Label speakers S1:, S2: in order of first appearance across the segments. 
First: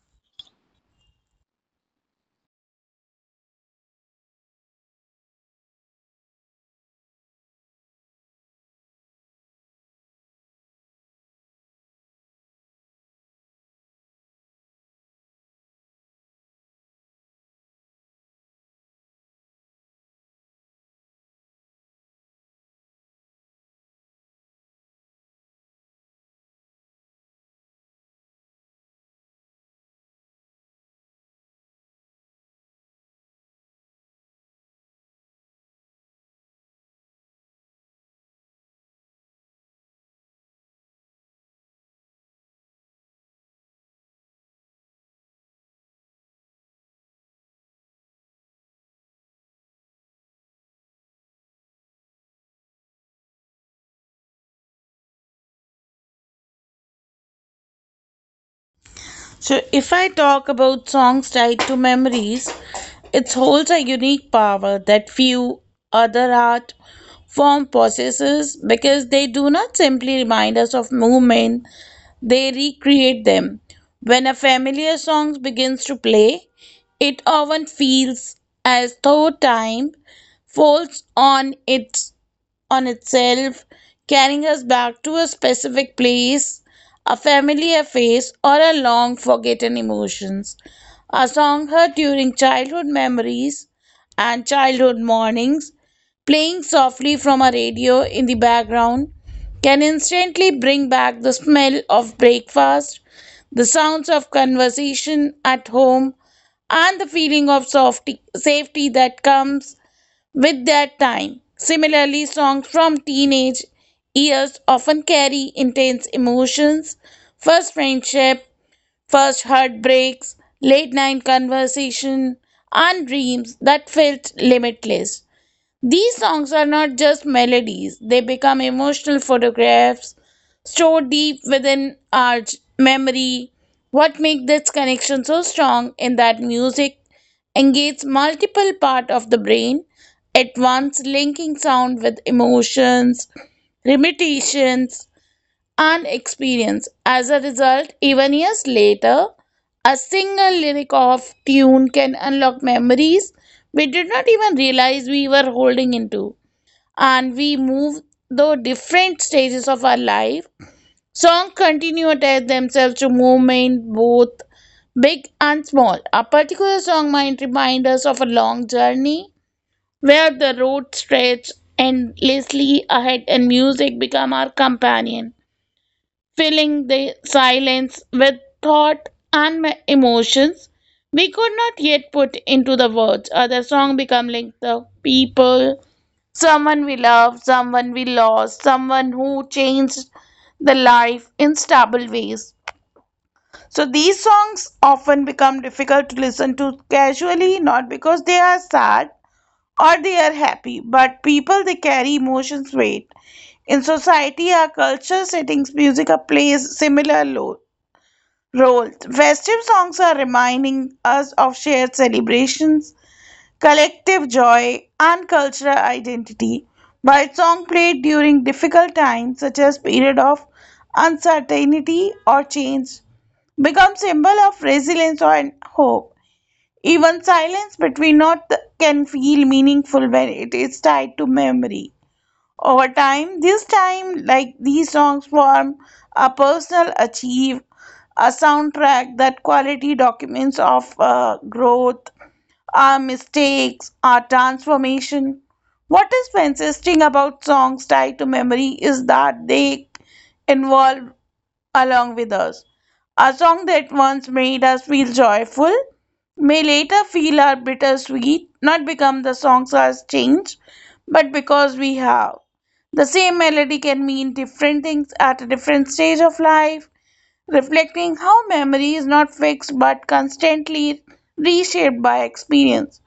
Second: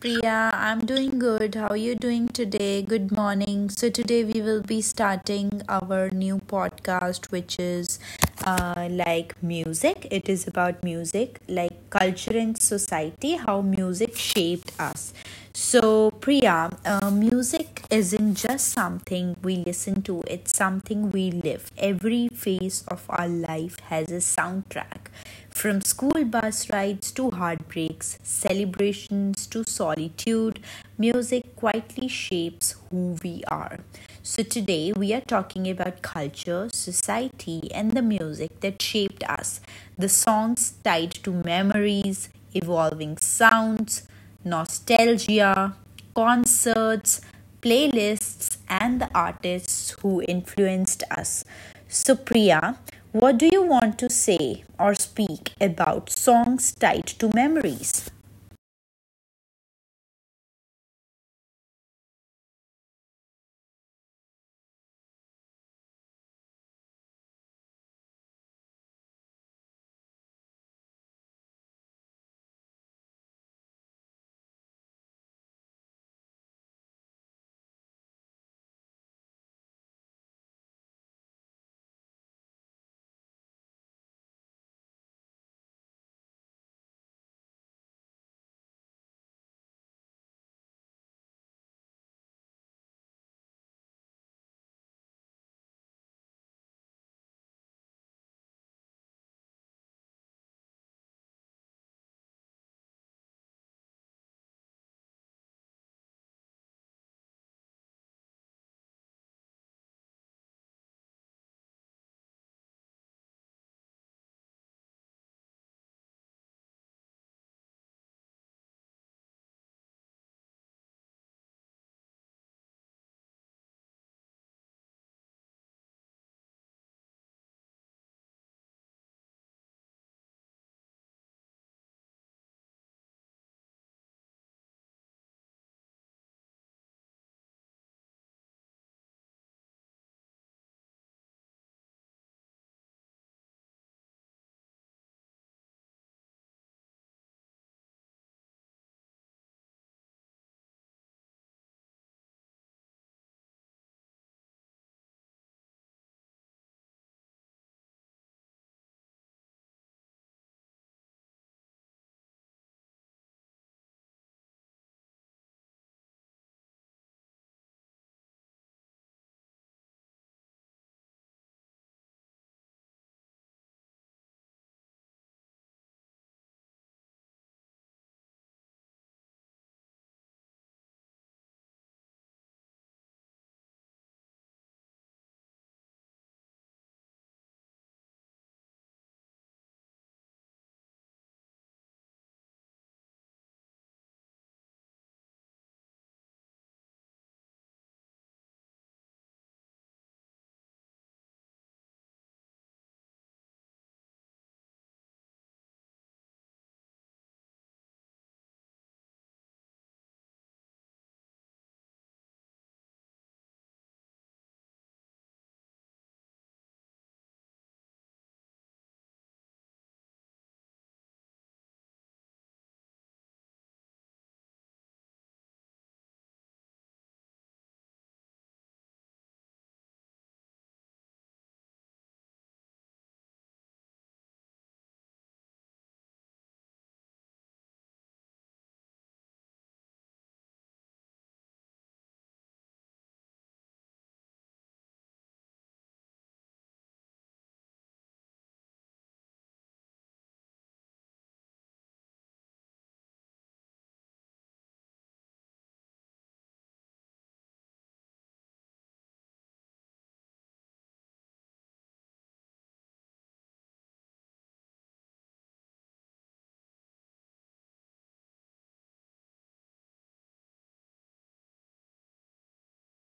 S1: Priya. I'm doing good. How are you doing today? Good morning. So, today we will be starting our new podcast, which is like music. It is about music, like culture and society, how music shaped us. So, Priya, music isn't just something we listen to, it's something we live. Every phase of our life has a soundtrack from school bus rides to heartbreaks, celebrations to solitude, music quietly shapes who we are. So, today we are talking about culture, society, and the music that shaped us. The songs tied to memories, evolving sounds, nostalgia, concerts, playlists, and the artists who influenced us. So, Priya, what do you want to say or speak about songs tied to memories?
S2: So, if I talk about songs tied to memories, it holds a unique power that few other art form possesses because they do not simply remind us of movement, they recreate them. When a familiar song begins to play, it often feels as though time folds on it on itself, carrying us back to a specific place, a familiar face, or a long forgotten emotions. A song heard during childhood memories and childhood mornings, playing softly from a radio in the background, can instantly bring back the smell of breakfast, the sounds of conversation at home, and the feeling of softy, safety that comes with their time. Similarly, songs from teenage years often carry intense emotions. First friendship, first heartbreaks, late night conversation, and dreams that felt limitless. These songs are not just melodies, they become emotional photographs stored deep within our memory. What makes this connection so strong in that music engages multiple parts of the brain at once, linking sound with emotions, limitations, and experience. As a result, even years later, a single lyric of tune can unlock memories we did not even realize we were holding into. And we move through different stages of our life. Songs continue to attach themselves to movement, both big and small. A particular song might remind us of a long journey where the road stretched endlessly ahead and music become our companion filling the silence with thought and emotions we could not yet put into the words. The song become like the people, someone we love, someone we lost, someone who changed the life in stable ways. So these songs often become difficult to listen to casually, not because they are sad or they are happy, but people they carry emotions weight. In society, our culture settings, music plays similar roles. Festive songs are reminding us of shared celebrations, collective joy, and cultural identity. While song played during difficult times, such as period of uncertainty or change, become symbol of resilience and hope. Even silence between not can feel meaningful when it is tied to memory over time. This time, like these songs form a personal achieve, a soundtrack that quality documents of growth, our mistakes, our transformation. What is fascinating about songs tied to memory is that they involve along with us. A song that once made us feel joyful may later feel our bittersweet, not become the songs has changed, but because we have. The same melody can mean different things at a different stage of life, reflecting how memory is not fixed but constantly reshaped by experience.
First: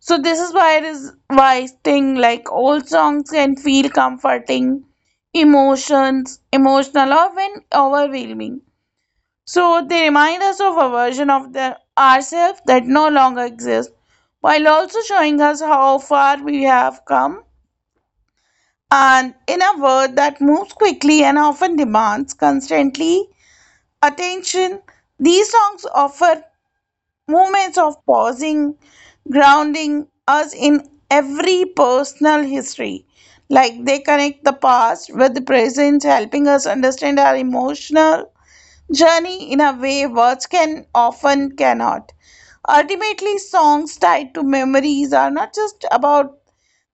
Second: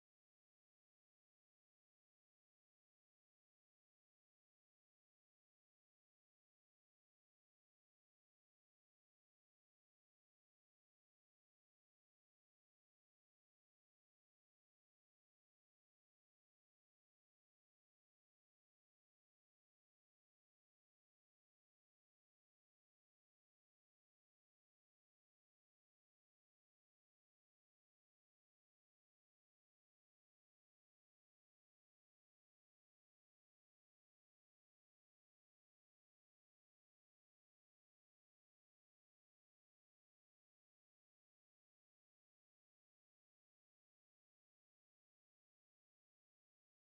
S2: So this is why thing like old songs can feel comforting, emotions, emotional or when overwhelming. So they remind us of a version of ourselves that no longer exists, while also showing us how far we have come. And in a world that moves quickly and often demands constantly attention, these songs offer moments of pausing, grounding us in every personal history. Like they connect the past with the present, helping us understand our emotional journey in a way words can often cannot. Ultimately, songs tied to memories are not just about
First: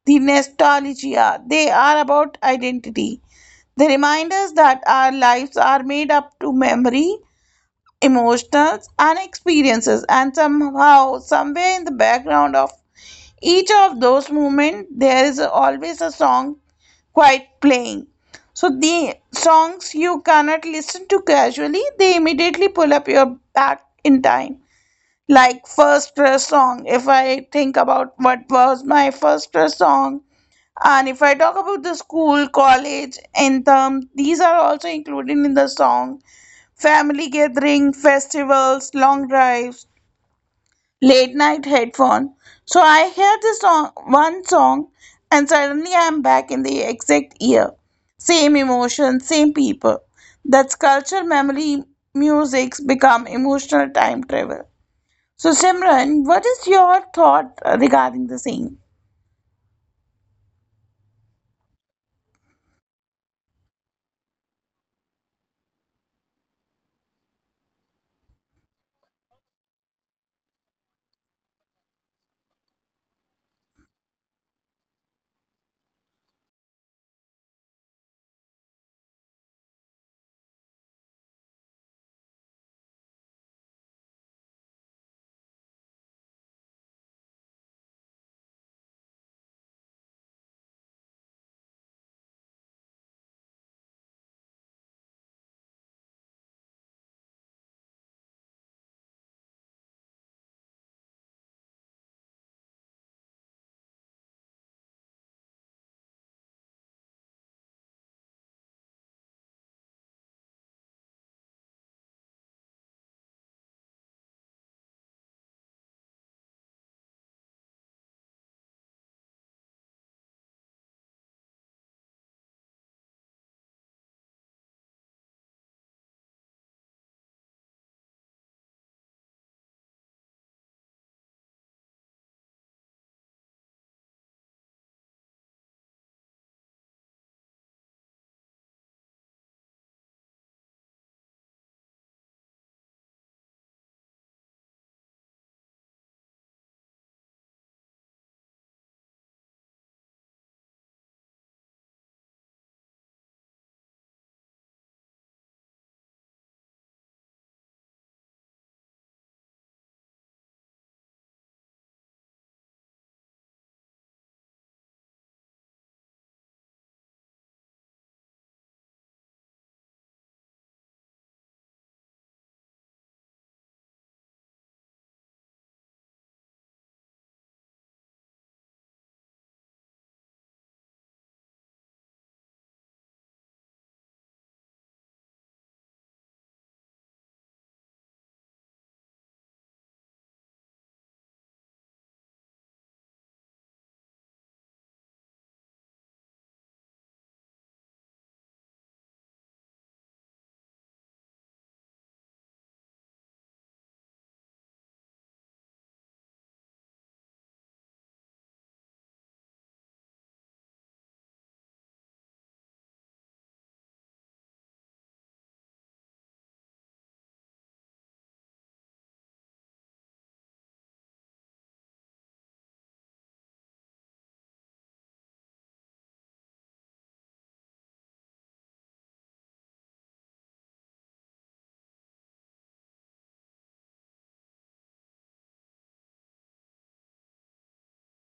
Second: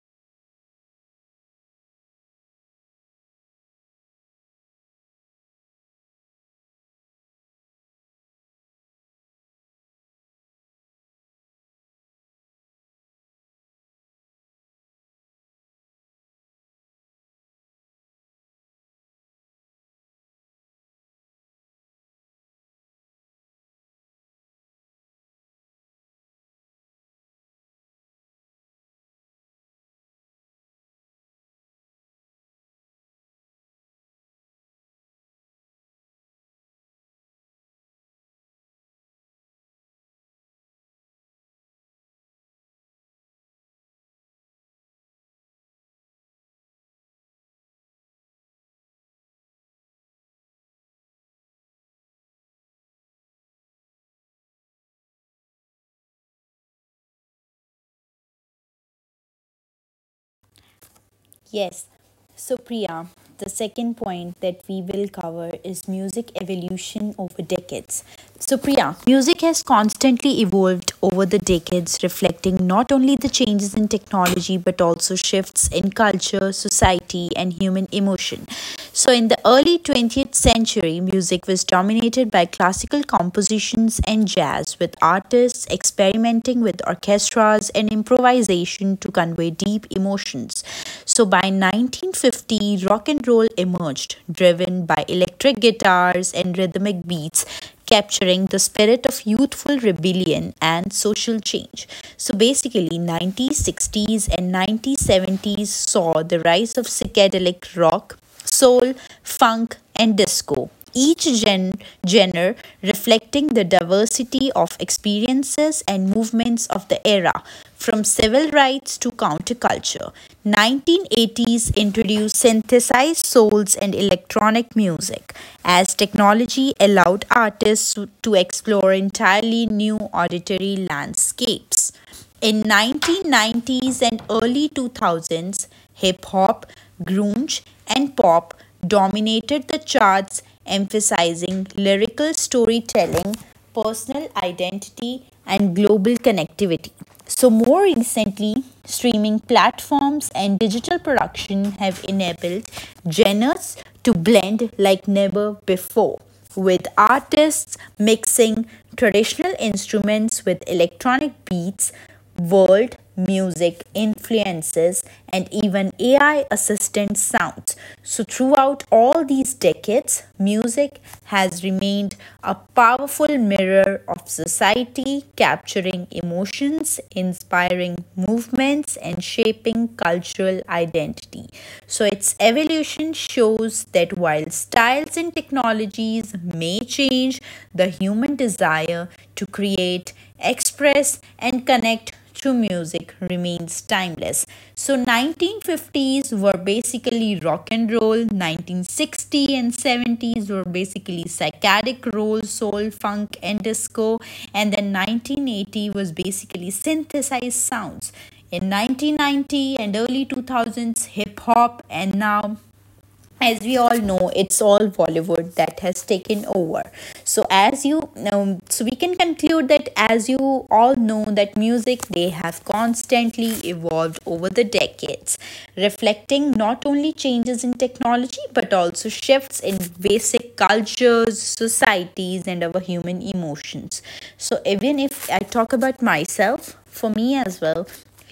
S2: the nostalgia, they are about identity. They remind us that our lives are made up to memory, emotions, and experiences, and somehow, somewhere in the background of each of those movements there is always a song quite playing. So the songs you cannot listen to casually, they immediately pull up your back in time, like first crush song. If I think about what was my first crush song, and if I talk about the school, college, anthem, these are also included in the song. Family gathering, festivals, long drives, late night headphone. So I hear the song, one song, and suddenly I'm back in the exact year. Same emotion, same people. That's culture, memory, music's become emotional time travel. So Simran, what is your thought regarding the same?
S1: Yes. So, Priya, the second point that we will cover is music evolution over decades. So, Priya, music has constantly evolved over the decades, reflecting not only the changes in technology but also shifts in culture, society, and human emotion. So, in the early 20th century, music was dominated by classical compositions and jazz, with artists experimenting with orchestras and improvisation to convey deep emotions. So by 1950, rock and roll emerged, driven by electric guitars and rhythmic beats, capturing the spirit of youthful rebellion and social change. So basically, 90s, 60s, and 90s, 70s saw the rise of psychedelic rock, soul, funk, and disco. Each genre reflecting the diversity of experiences and movements of the era, from civil rights to counterculture. 1980s introduced synthesized souls and electronic music as technology allowed artists to explore entirely new auditory landscapes. In 1990s and early 2000s, hip hop, grunge, and pop dominated the charts, emphasizing lyrical storytelling, personal identity, and global connectivity. So, more recently, streaming platforms and digital production have enabled genres to blend like never before, with artists mixing traditional instruments with electronic beats, world, music, influences, and even AI assistant sounds. So, throughout all these decades, music has remained a powerful mirror of society, capturing emotions, inspiring movements, and shaping cultural identity. So, its evolution shows that while styles and technologies may change, the human desire to create, express, and connect to music remains timeless. So, 1950s were basically rock and roll, 1960 and 70s were basically psychedelic roll, soul, funk and disco, and then 1980 was basically synthesized sounds. In 1990 and early 2000s, hip hop, and now as we all know, it's all Bollywood that has taken over. So as you so we can conclude that, as you all know, that music, they have constantly evolved over the decades, reflecting not only changes in technology but also shifts in basic cultures, societies, and our human emotions. So even if I talk about myself, for me as well,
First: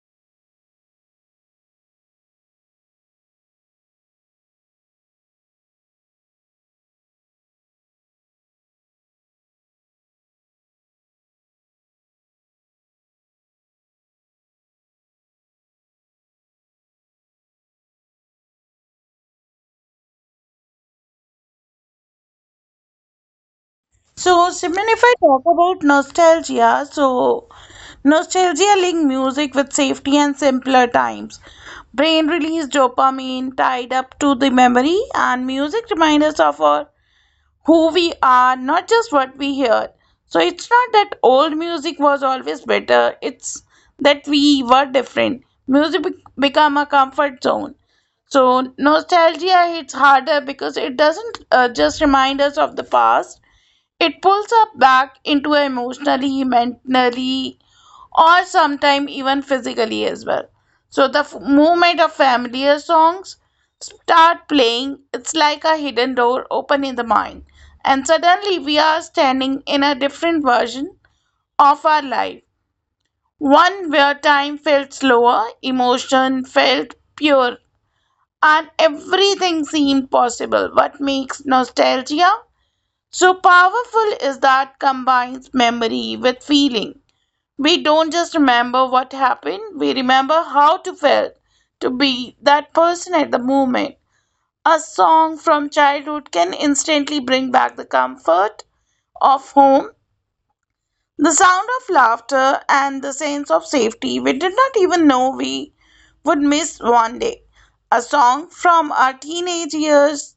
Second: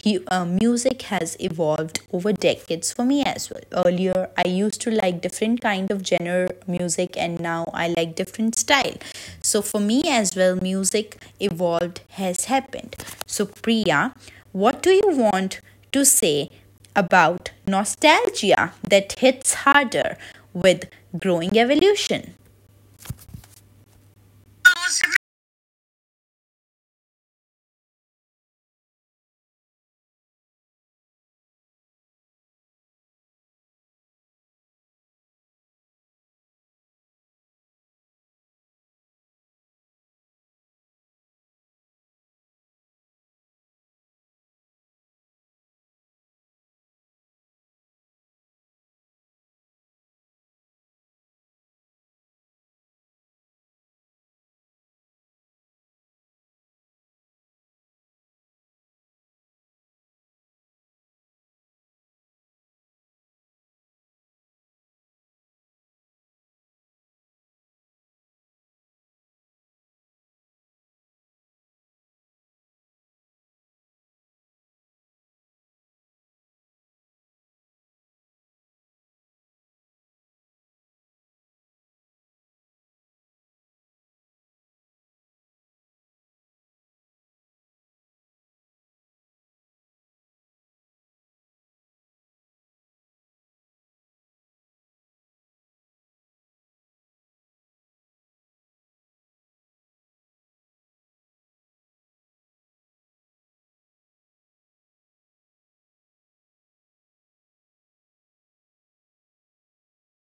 S1: music has evolved over decades for me as well. Earlier I used to like different kind of genre music, and now I like different style. So for me as well, music evolved has happened. So, Priya, what do you want to say about nostalgia that hits harder with growing evolution?
S2: So, Simran,
S1: Those
S2: if I talk about nostalgia, so nostalgia linked music with safety and simpler times. Brain release dopamine tied up to the memory, and music reminds us of our, who we are, not just what we hear. So, it's not that old music was always better, it's that we were different. Music become a comfort zone. So nostalgia hits harder because it doesn't just remind us of the past, it pulls us back into emotionally, mentally, or sometimes even physically as well. So the moment of familiar songs start playing, it's like a hidden door open in the mind, and suddenly we are standing in a different version of our life. One where time felt slower, emotion felt pure, and everything seemed possible. What makes nostalgia? So powerful is that combines memory with feeling. We don't just remember what happened, we remember how to feel to be that person at the moment. A song from childhood can instantly bring back the comfort of home, the sound of laughter, and the sense of safety we did not even know we would miss one day. A song from our teenage years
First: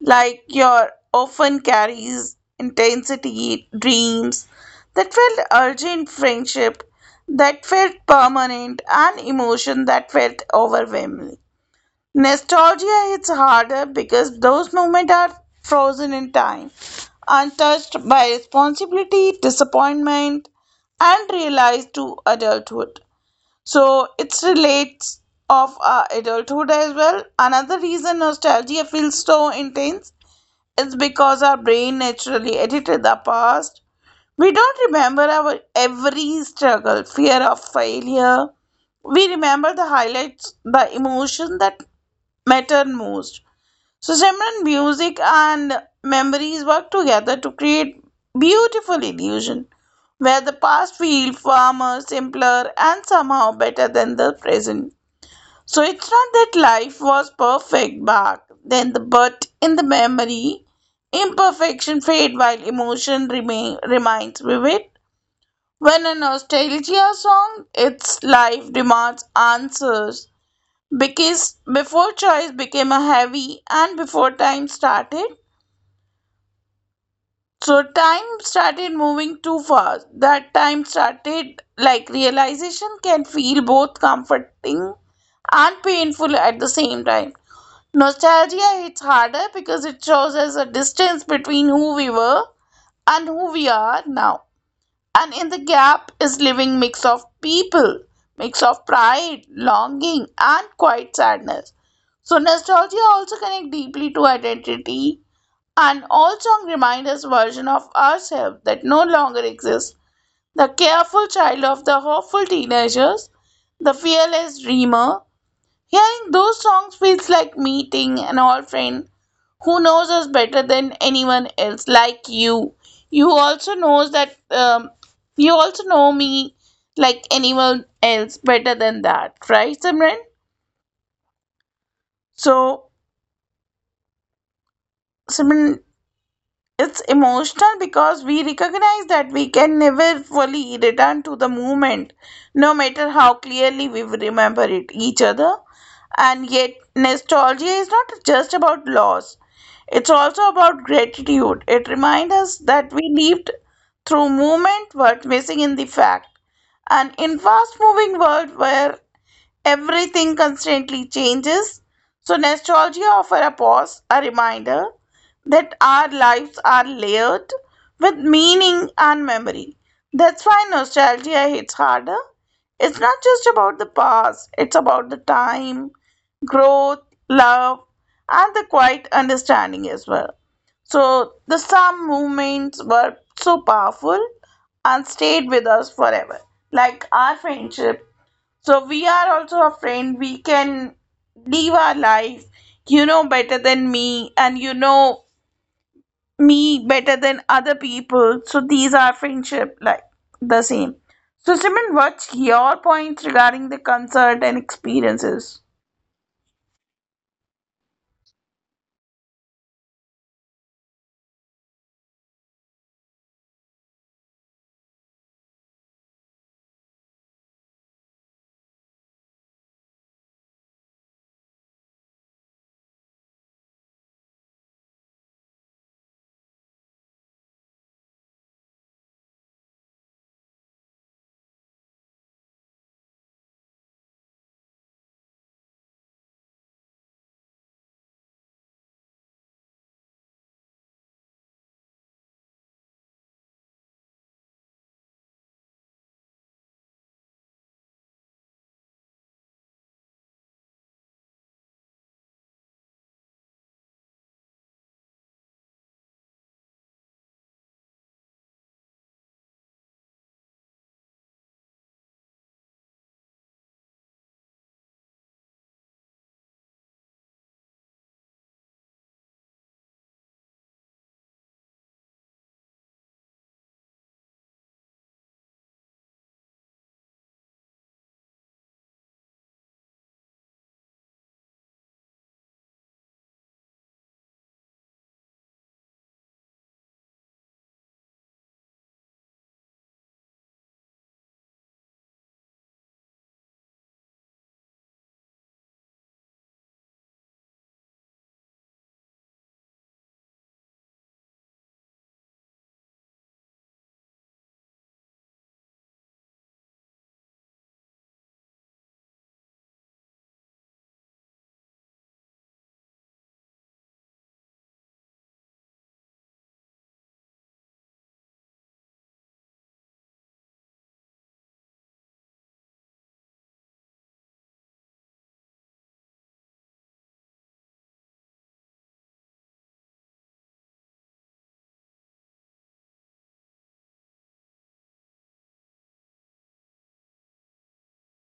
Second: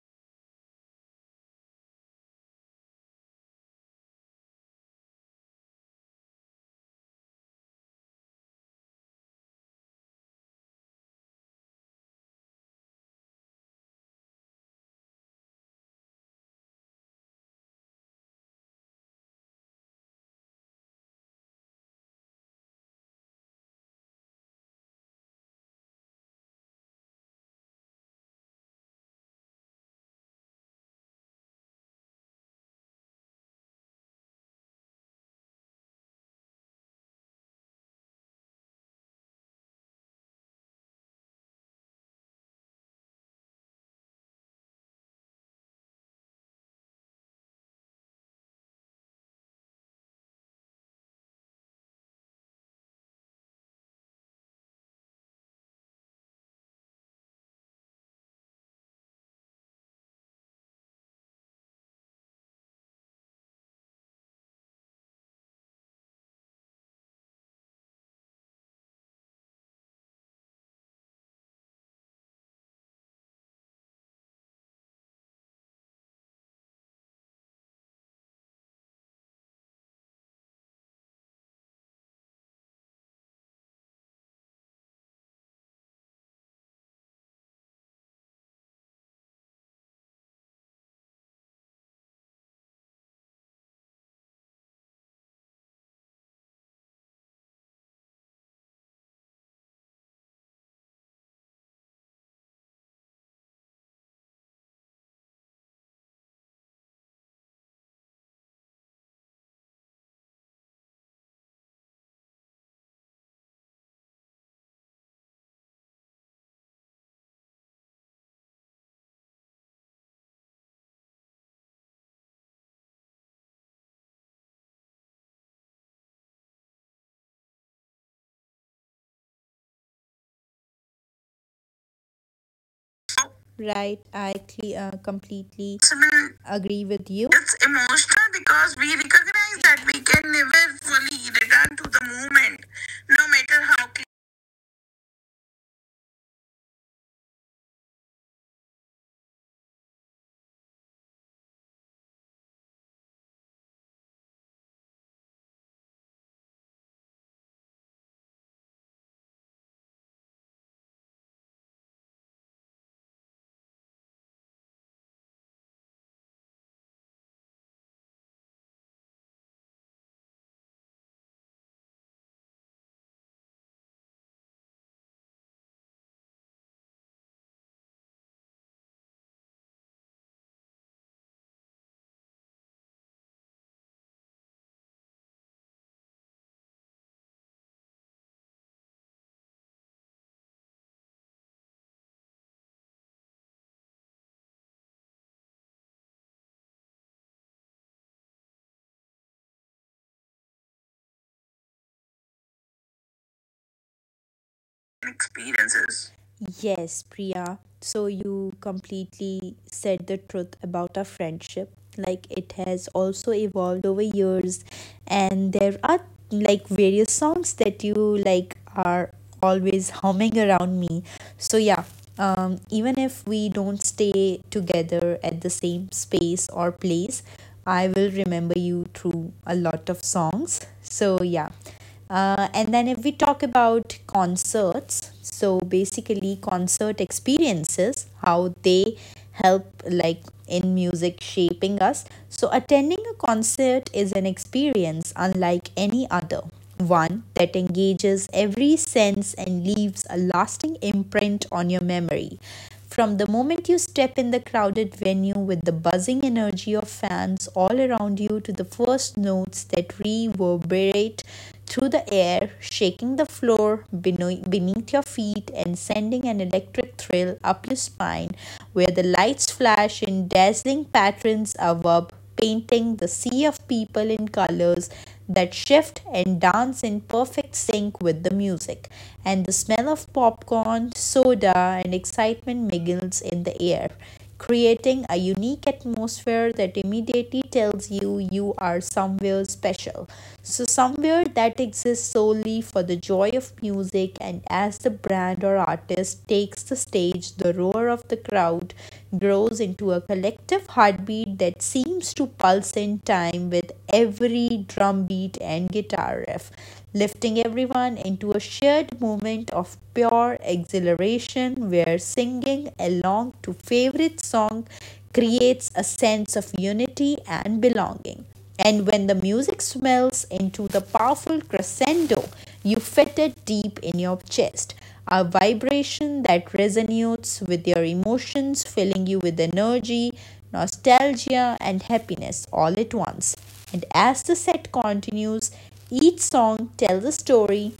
S2: like your often carries intensity dreams that felt urgent friendship that felt permanent and emotion that felt overwhelming nostalgia hits harder because those moments are frozen in time untouched by responsibility disappointment and realized to adulthood so it relates of adulthood as well another reason nostalgia feels so intense it's because our brain naturally edited the past. We don't remember our every struggle, fear of failure. We remember the highlights, the emotion that matter most. So, Simran, music and memories work together to create beautiful illusion where the past feels warmer, simpler, and somehow better than the present. So it's not that life was perfect back then, but in the memory, imperfection fade while emotion remains vivid. When a nostalgia song, its life demands answers because before choice became a heavy and before time started. So time started moving too fast. That time started like realization can feel both comforting and painful at the same time. Nostalgia hits harder because it shows us a distance between who we were and who we are now. And in the gap is living mix of people, mix of pride, longing, and quiet sadness. So nostalgia also connect deeply to identity and all song remind us version of ourselves that no longer exists. The careful child of the hopeful teenagers, the fearless dreamer, hearing those songs feels like meeting an old friend who knows us better than anyone else, like you. You also knows that you also know me like anyone else better than that, right, Simran? So,
S1: Right, I cle completely.
S2: Simran,
S1: So agree
S2: it's
S1: with you. It's
S2: emotional because
S1: emotional
S2: we
S1: because we
S2: recognize that we
S1: recognize that
S2: can
S1: we
S2: never
S1: can never
S2: fully
S1: fully
S2: return to the
S1: return to the
S2: moment,
S1: moment,
S2: no matter
S1: no
S2: how
S1: matter how
S2: clearly we remember it, each other. And yet, nostalgia is not just about loss, it's also about gratitude. It reminds us that we lived through movement, worth missing in the fact. And in fast moving world where everything constantly changes, so nostalgia offers a pause, a reminder that our lives are layered with meaning and memory. That's why nostalgia hits harder. It's not just about the past, it's about the time, growth, love, and the quiet understanding as well. So, the some movements were so powerful and stayed with us forever, like our friendship so we are also a friend. We can live our life. You know better than me, and you know me better than other people. So these are friendship like the same. So Simran, what's your points regarding the concert and experiences?
S1: experiences. Yes, Priya. So you completely said the truth about our friendship. Like it has also evolved over years, and there are like various songs that you like are always humming around me. So yeah, even if we don't stay together at the same space or place, I will remember you through a lot of songs. So yeah, and then if we talk about concerts, so basically concert experiences, how they help like in music shaping us. So attending a concert is an experience unlike any other, one that engages every sense and leaves a lasting imprint on your memory. From the moment you step in the crowded venue with the buzzing energy of fans all around you, to the first notes that reverberate through the air, shaking the floor beneath your feet and sending an electric thrill up your spine, where the lights flash in dazzling patterns above, painting the sea of people in colors that shift and dance in perfect sync with the music. And the smell of popcorn, soda, and excitement mingles in the air, creating a unique atmosphere that immediately tells you you are somewhere special. So, somewhere that exists solely for the joy of music, and as the brand or artist takes the stage, the roar of the crowd grows into a collective heartbeat that seems to pulse in time with every drum beat and guitar riff, lifting everyone into a shared moment of pure exhilaration generation where singing along to favorite song creates a sense of unity and belonging. And when the music swells into the powerful crescendo, you fit it deep in your chest. A vibration that resonates with your emotions, filling you with energy, nostalgia, and happiness all at once. And as the set continues, each song tells a story,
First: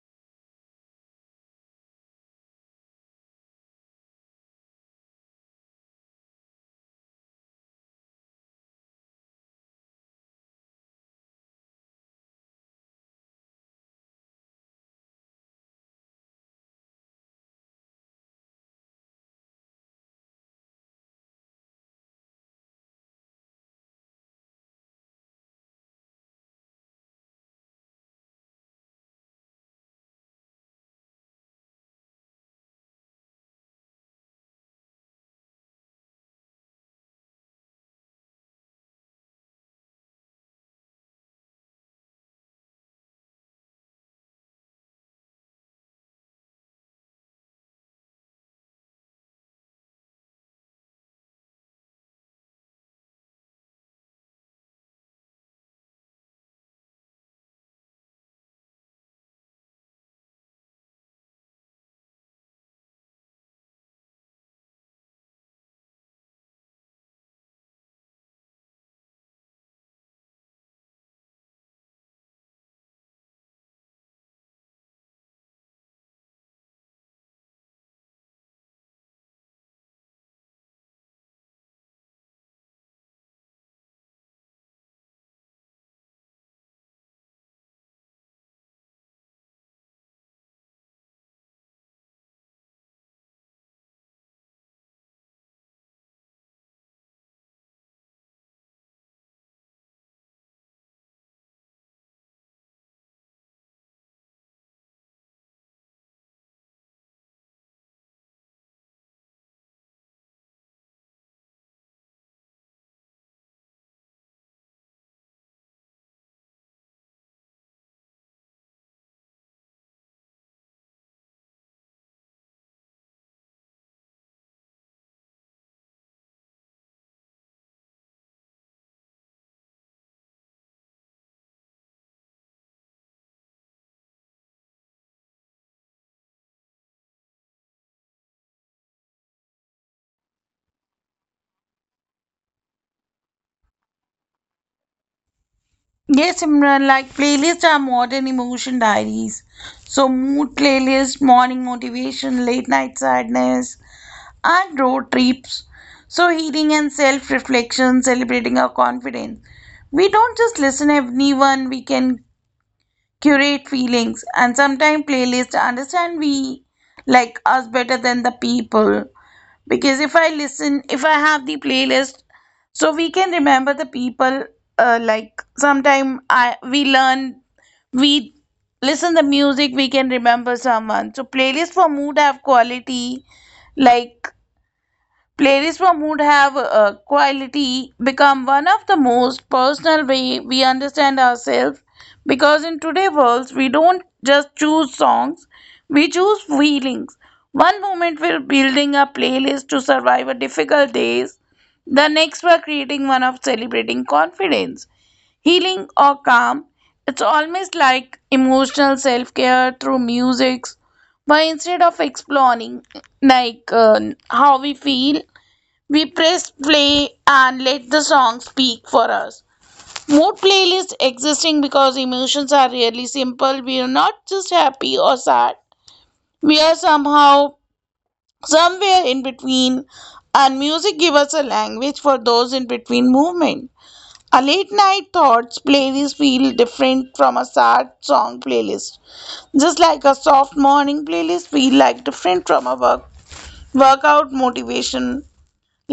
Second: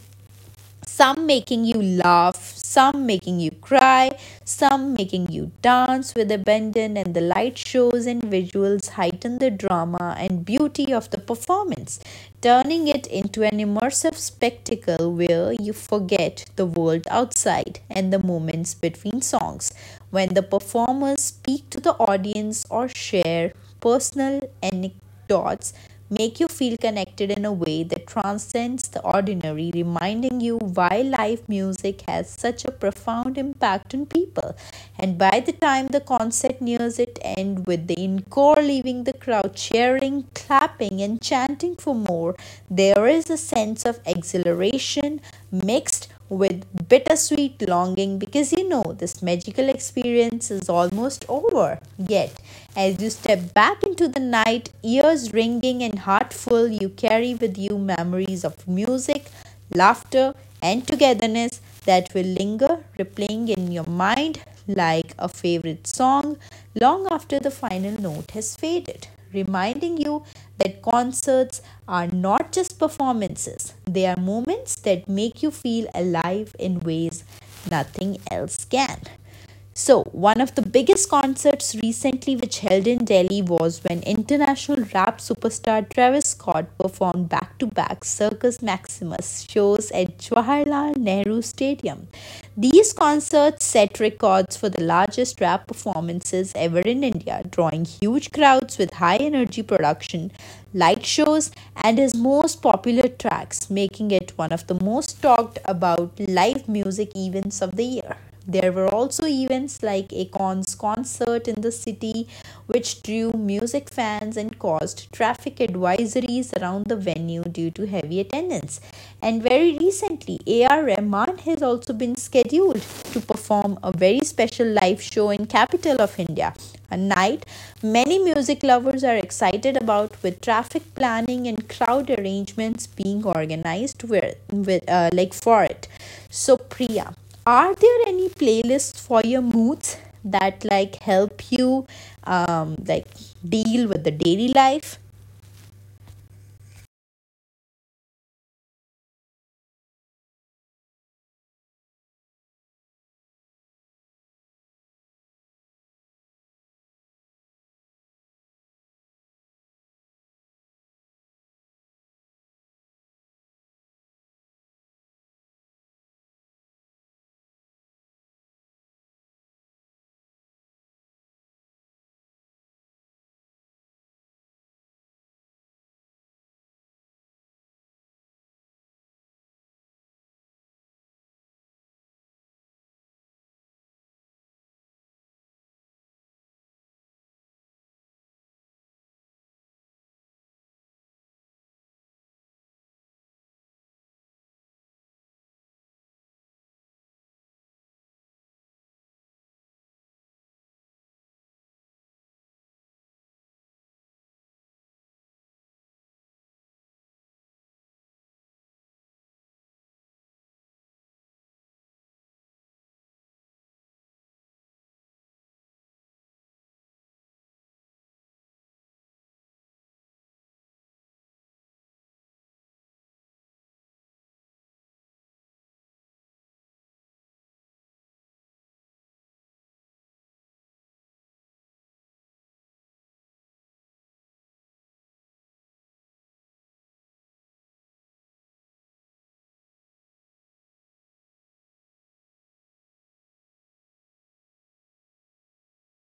S1: some making you laugh, some making you cry, some making you dance with abandon, and the light shows and visuals heighten the drama and beauty of the performance, turning it into an immersive spectacle where you forget the world outside, and the moments between songs when the performers speak to the audience or share personal anecdotes dots make you feel connected in a way that transcends the ordinary, reminding you why live music has such a profound impact on people. And by the time the concert nears its end, with the encore leaving the crowd cheering, clapping, and chanting for more, there is a sense of exhilaration mixed touched with bittersweet longing because you know this magical experience is almost over. Yet, as you step back into the night, ears ringing and heart full, you carry with you memories of music, laughter, and togetherness that will linger, replaying in your mind like a favorite song long after the final note has faded, reminding you that concerts are not just performances, they are moments that make you feel alive in ways nothing else can. So, one of the biggest concerts recently which held in Delhi was when international rap superstar Travis Scott performed back-to-back Circus Maximus shows at Jawaharlal Nehru Stadium. These concerts set records for the largest rap performances ever in India, drawing huge crowds with high energy production, light shows, and his most popular tracks, making it one of the most talked about live music events of the year. There were also events like Akon's concert in the city, which drew music fans and caused traffic advisories around the venue due to heavy attendance. And very recently, A.R. Rahman has also been scheduled to perform a very special live show in capital of India, a night many music lovers are excited about, with traffic planning and crowd arrangements being organized with, like for it. So, Priya, are there any playlists for your moods that like help you like deal with the daily life?
S2: Yes, Simran, like playlists are modern emotion diaries. So mood playlist, morning motivation, late night sadness, and road trips. So, healing and self reflection, celebrating our confidence. We don't just listen anyone, we can curate feelings and sometimes playlists understand we like us better than the people. Because if I listen, if I have the playlist, so we can remember the people like sometime I we learn we listen the music we can remember someone so playlist for mood have quality like playlists from would have quality become one of the most personal way we understand ourselves because in today's world we don't just choose songs we choose feelings one moment we're building a playlist to survive a difficult days the next we're creating one of celebrating confidence healing or calm it's almost like emotional self-care through music but instead of exploring like how we feel we press play and let the song speak for us. More playlists existing because emotions are really simple. We are not just happy or sad. We are somehow somewhere in between, and music gives us a language for those in between movement. A late night thoughts playlist feel different from a sad song playlist. Just like a soft morning playlist feel like different from a workout motivation,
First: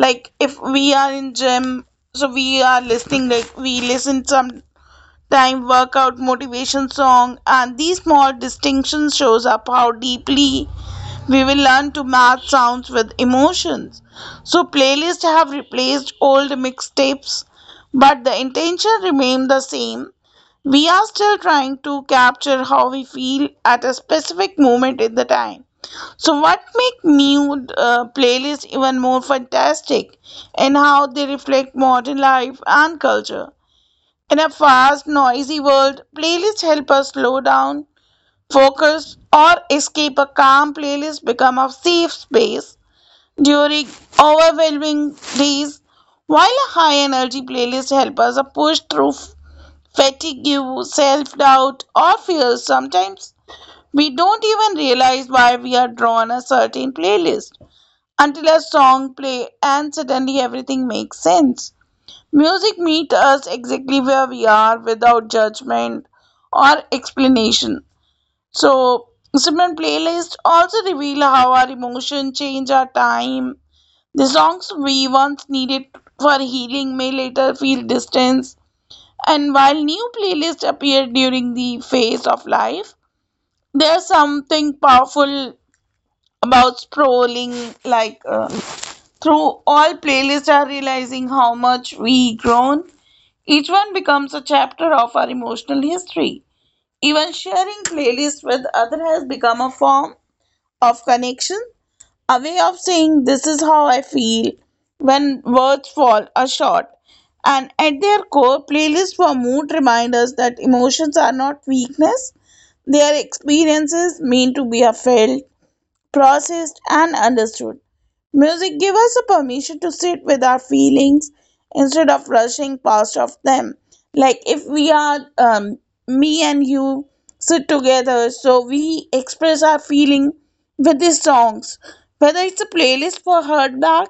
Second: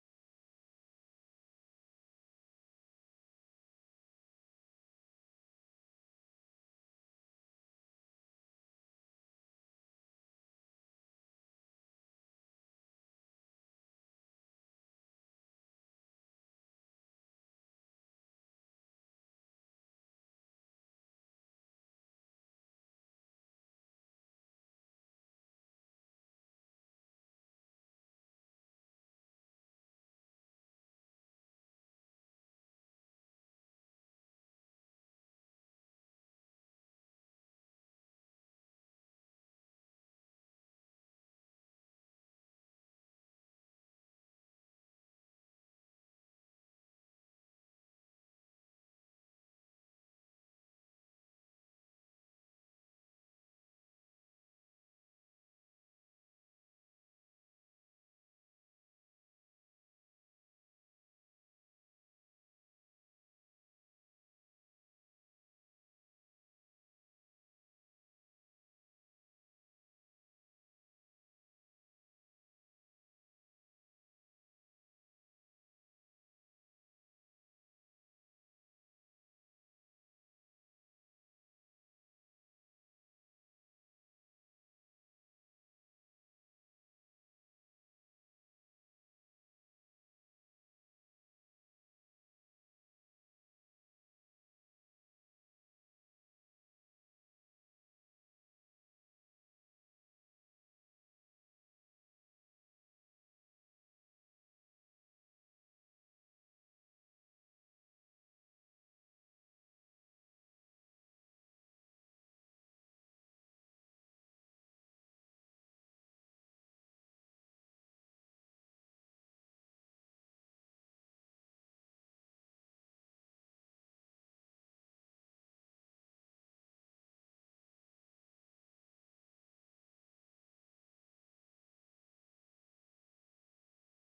S2: like if we are in gym, so we are listening, like we listen some time workout motivation song, and these small distinctions shows up how deeply we will learn to match sounds with emotions. So playlists have replaced old mixtapes, but the intention remained the same. We are still trying to capture how we feel at a specific moment in the time. So, what make new playlists even more fantastic and how they reflect modern life and culture? In a fast, noisy world, playlists help us slow down, focus, or escape. A calm playlist become a safe space during overwhelming days, while a high energy playlist helps us push through fatigue, self doubt, or fears. Sometimes we don't even realize why we are drawn a certain playlist until a song play and suddenly everything makes sense. Music meets us exactly where we are without judgment or explanation. So, Simran, playlists also reveal how our emotions change our time. The songs we once needed for healing may later feel distance. And while new playlists appear during the phase of life, there's something powerful about scrolling through all playlists are realizing how much we grown. Each one becomes a chapter of our emotional history. Even sharing playlists with others has become a form of connection, a way of saying this is how I feel when words fall a short. And at their core, playlists for mood remind us that emotions are not weakness, they are experiences meant to be felt, processed, and understood. Music gives us a permission to sit with our feelings instead of rushing past of them. Like if we are me and you sit together, so we express our feeling with these songs. Whether it's a playlist for heartbreak,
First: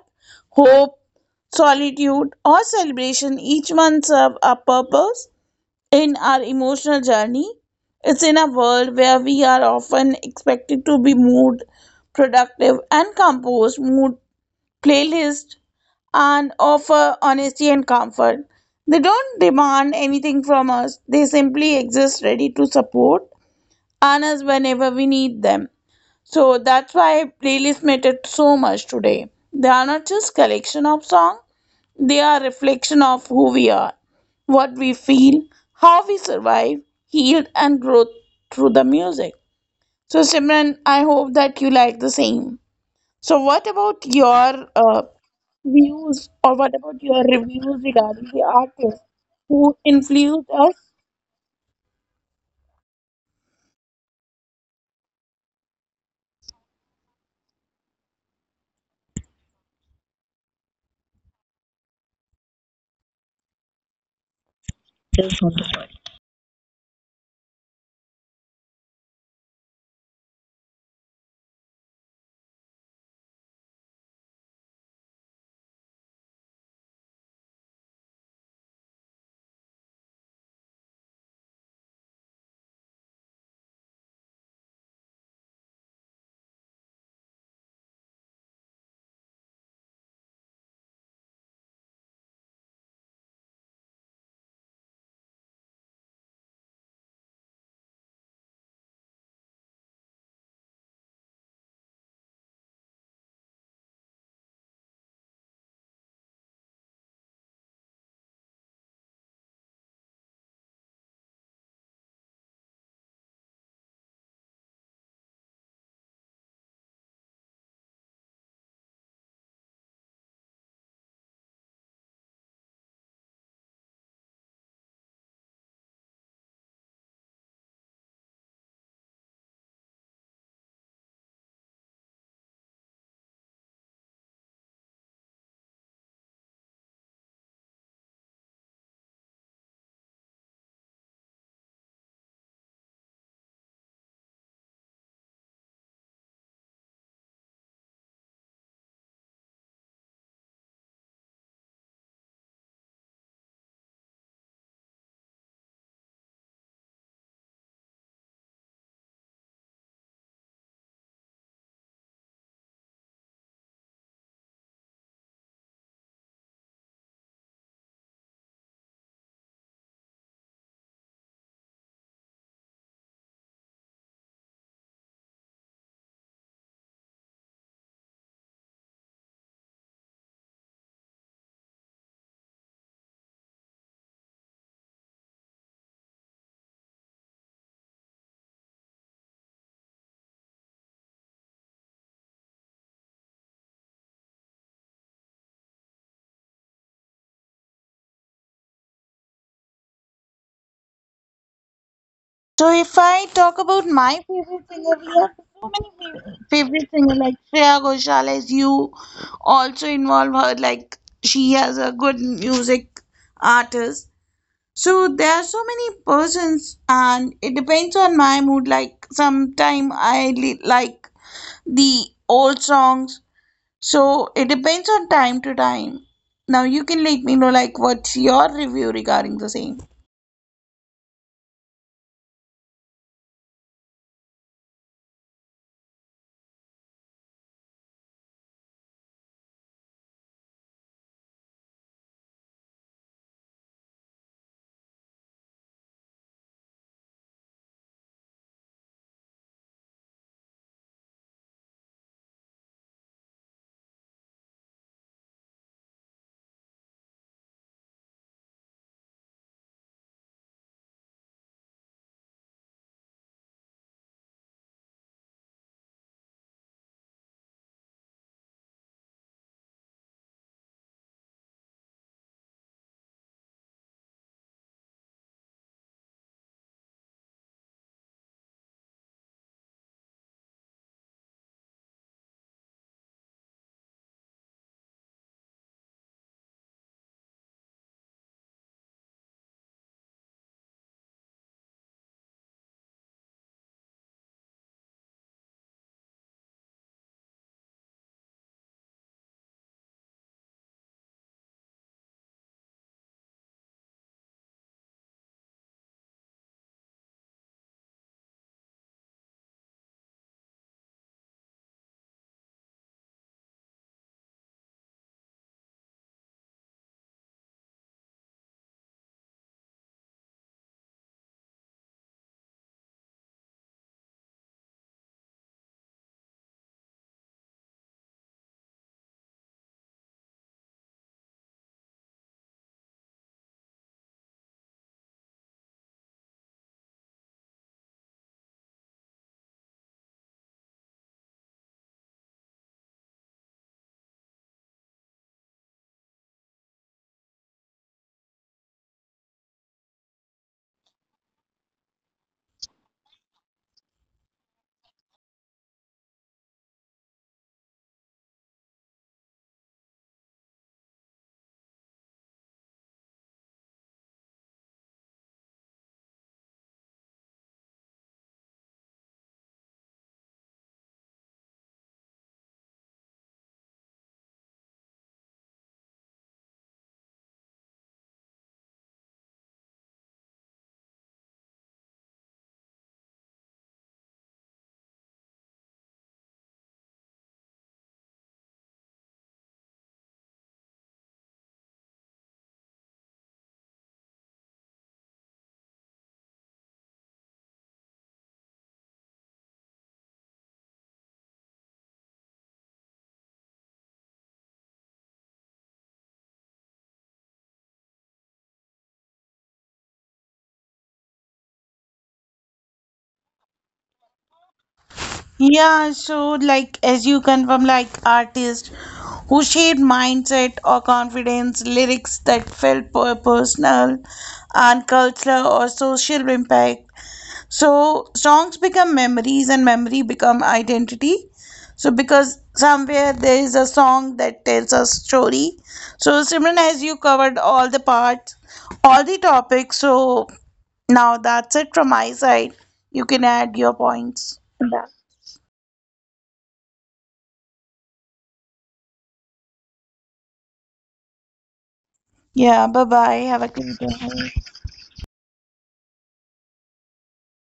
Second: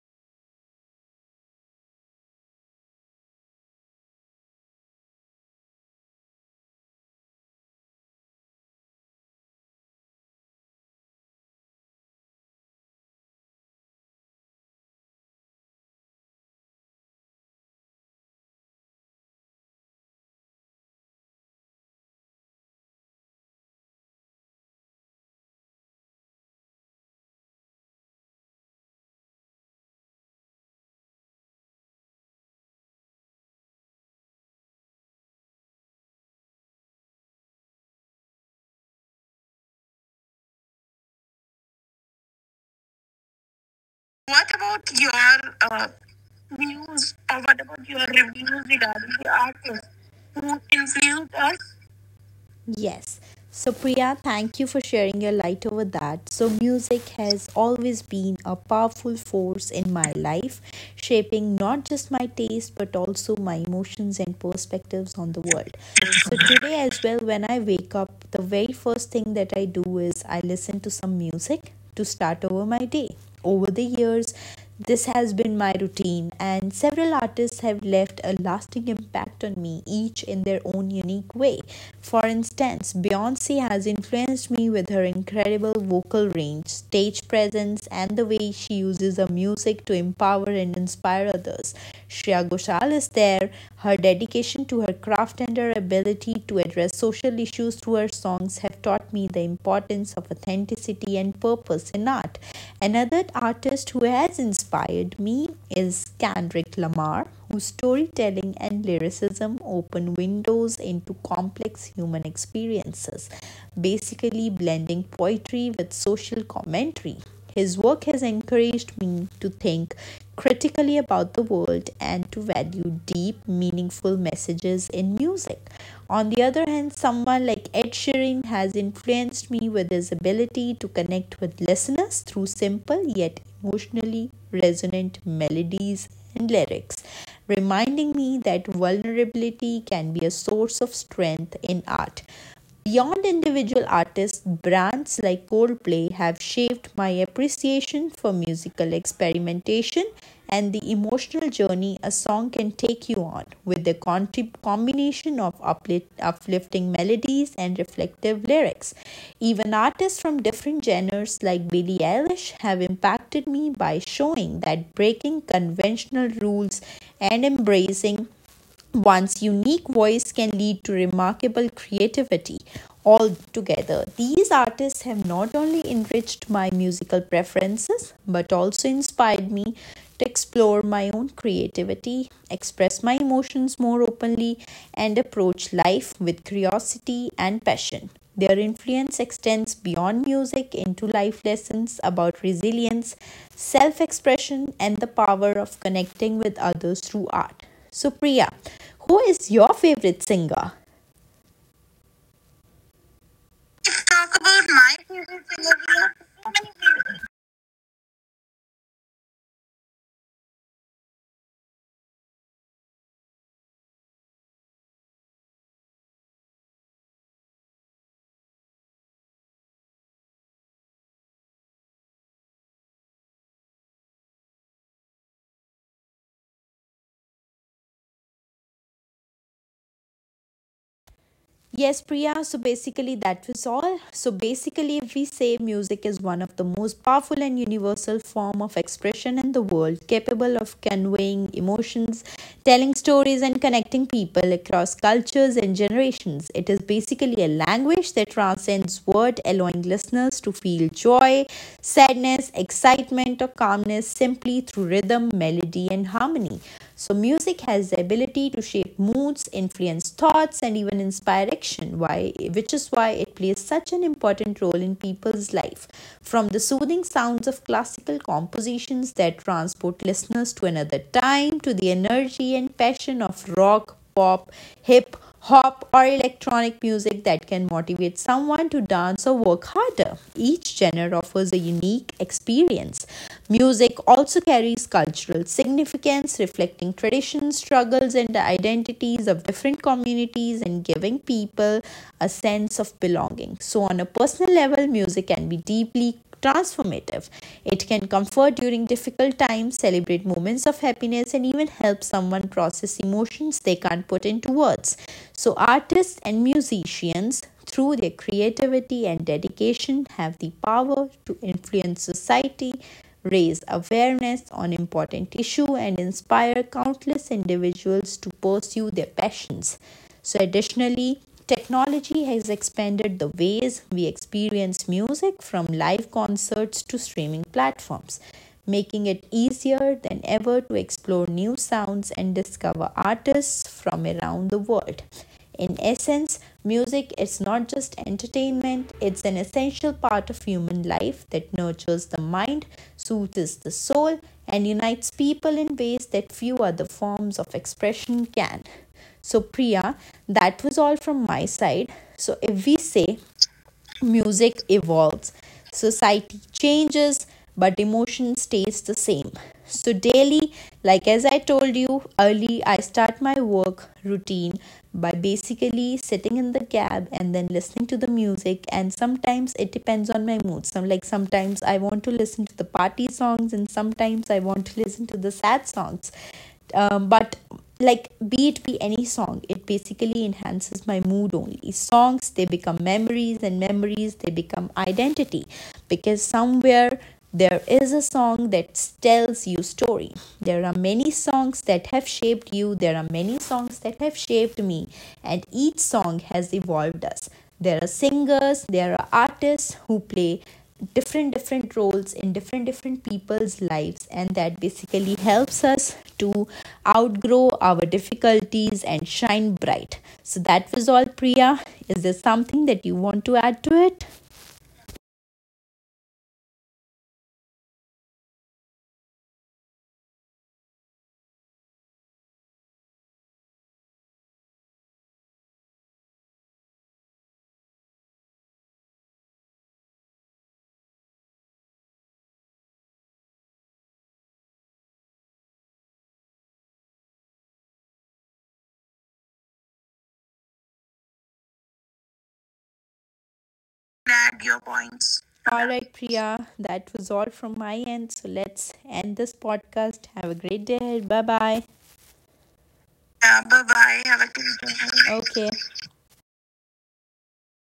S2: hope, solitude, or celebration, each one serve a purpose in our emotional journey. It's in a world where we are often expected to be mood productive and composed, mood playlist, and offer honesty and comfort. They don't demand anything from us, they simply exist ready to support and us whenever we need them. So that's why playlists matter so much today. They are not just collection of songs, they are a reflection of who we are, what we feel, how we survive, healed and grow through the music. So Simran, I hope that you like the same. So what about
S1: What
S2: your
S1: about your uh,
S2: views, or what about
S1: views,
S2: your
S1: or what
S2: reviews
S1: about your
S2: regarding the
S1: reviews
S2: artists
S1: regarding the
S2: who
S1: artists
S2: influenced
S1: who
S2: us?
S1: influenced us? Yes. So, Priya, thank you for sharing your light over that. So, music has always been a powerful force in my life, shaping not just my taste but also my emotions and perspectives on the world. So, today as well, when I wake up, the very first thing that I do is I listen to some music to start over my day. Over the years, this has been my routine, and several artists have left a lasting impact on me, each in their own unique way. For instance, Beyonce has influenced me with her incredible vocal range, stage presence, and the way she uses her music to empower and inspire others. Shreya Ghoshal is there. Her dedication to her craft and her ability to address social issues through her songs have taught me the importance of authenticity and purpose in art. Another artist who has inspired me is Kendrick Lamar, whose storytelling and lyricism open windows into complex human experiences, basically blending poetry with social commentary. His work has encouraged me to think critically about the world and to value deep, meaningful messages in music. On the other hand, someone like Ed Sheeran has influenced me with his ability to connect with listeners through simple yet emotionally resonant melodies and lyrics, reminding me that vulnerability can be a source of strength in art. Beyond individual artists, brands like Coldplay have shaped my appreciation for musical experimentation and the emotional journey a song can take you on, with the combination of uplifting melodies and reflective lyrics. Even artists from different genres like Billie Eilish have impacted me by showing that breaking conventional rules and embracing one's unique voice can lead to remarkable creativity altogether. These artists have not only enriched my musical preferences but also inspired me to explore my own creativity, express my emotions more openly, and approach life with curiosity and passion. Their influence extends beyond music into life lessons about resilience, self expression, and the power of connecting with others through art. So, Priya, who is your favorite singer?
S2: So if I talk about
S1: Let's
S2: my
S1: talk
S2: favorite
S1: about my
S2: singer, we
S1: favorite
S2: have so
S1: singer. We have
S2: many
S1: so many.
S2: favorite singer like Shreya Ghoshal, as you also involve her. Like, she has a good music artist. So there are so many persons, and it depends on my mood. Like sometime I like the old songs, so it depends on time to time. Now you can let me know like what's your review regarding the same.
S1: Yes, Priya. So basically, that was all. So basically, if we say music is one of the most powerful and universal form of expression in the world, capable of conveying emotions, telling stories, and connecting people across cultures and generations. It is basically a language that transcends word, allowing listeners to feel joy, sadness, excitement, or calmness simply through rhythm, melody, and harmony. So, music has the ability to shape moods, influence thoughts, and even inspire action, which is why it plays such an important role in people's life. From the soothing sounds of classical compositions that transport listeners to another time, to the energy and passion of rock, pop, hip hop, or electronic music that can motivate someone to dance or work harder. Each genre offers a unique experience. Music also carries cultural significance, reflecting traditions, struggles, and the identities of different communities and giving people a sense of belonging. So, on a personal level, music can be deeply transformative. It can comfort during difficult times, celebrate moments of happiness, and even help someone process emotions they can't put into words. So, artists and musicians, through their creativity and dedication, have the power to influence society. Raise awareness on important issues, and inspire countless individuals to pursue their passions. So, additionally, technology has expanded the ways we experience music from live concerts to streaming platforms, making it easier than ever to explore new sounds and discover artists from around the world. In essence, music is not just entertainment, it's an essential part of human life that nurtures the mind, soothes the soul, and unites people in ways that few other forms of expression can. So, Priya, that was all from my side. So, if we say music evolves, society changes, but emotion stays the same. So, daily, like as I told you early, I start my work routine by basically sitting in the cab and then listening to the music. And sometimes it depends on my mood. Sometimes I want to listen to the party songs, and sometimes I want to listen to the sad songs, but like be it be any song, it basically enhances my mood. Only songs, they become memories, and memories, they become identity, because somewhere there is a song that tells you story. There are many songs that have shaped you, there are many songs that have shaped me, and each song has evolved us. There are singers, there are artists who play different different roles in different different people's lives, and that basically helps us to outgrow our difficulties and shine bright. So that was all, Priya. Is there something that you want to add to it?
S2: Yeah, so like as you confirm, like artists who shared mindset or confidence, lyrics that felt personal and cultural or social impact. So songs become memories and memory become identity. So because somewhere there is a song that tells a story. So Simran, as you covered all the parts, all the topics, so now that's it from my side. You can add your
S1: Add your
S2: points.
S1: points. All right, Priya, that was all from my end. So let's end this podcast. Have a great day. Bye bye.
S2: Yeah, bye
S1: Yeah,
S2: bye.
S1: bye
S2: Have a
S1: bye.
S2: great
S1: Have a good
S2: day.
S1: day. Okay.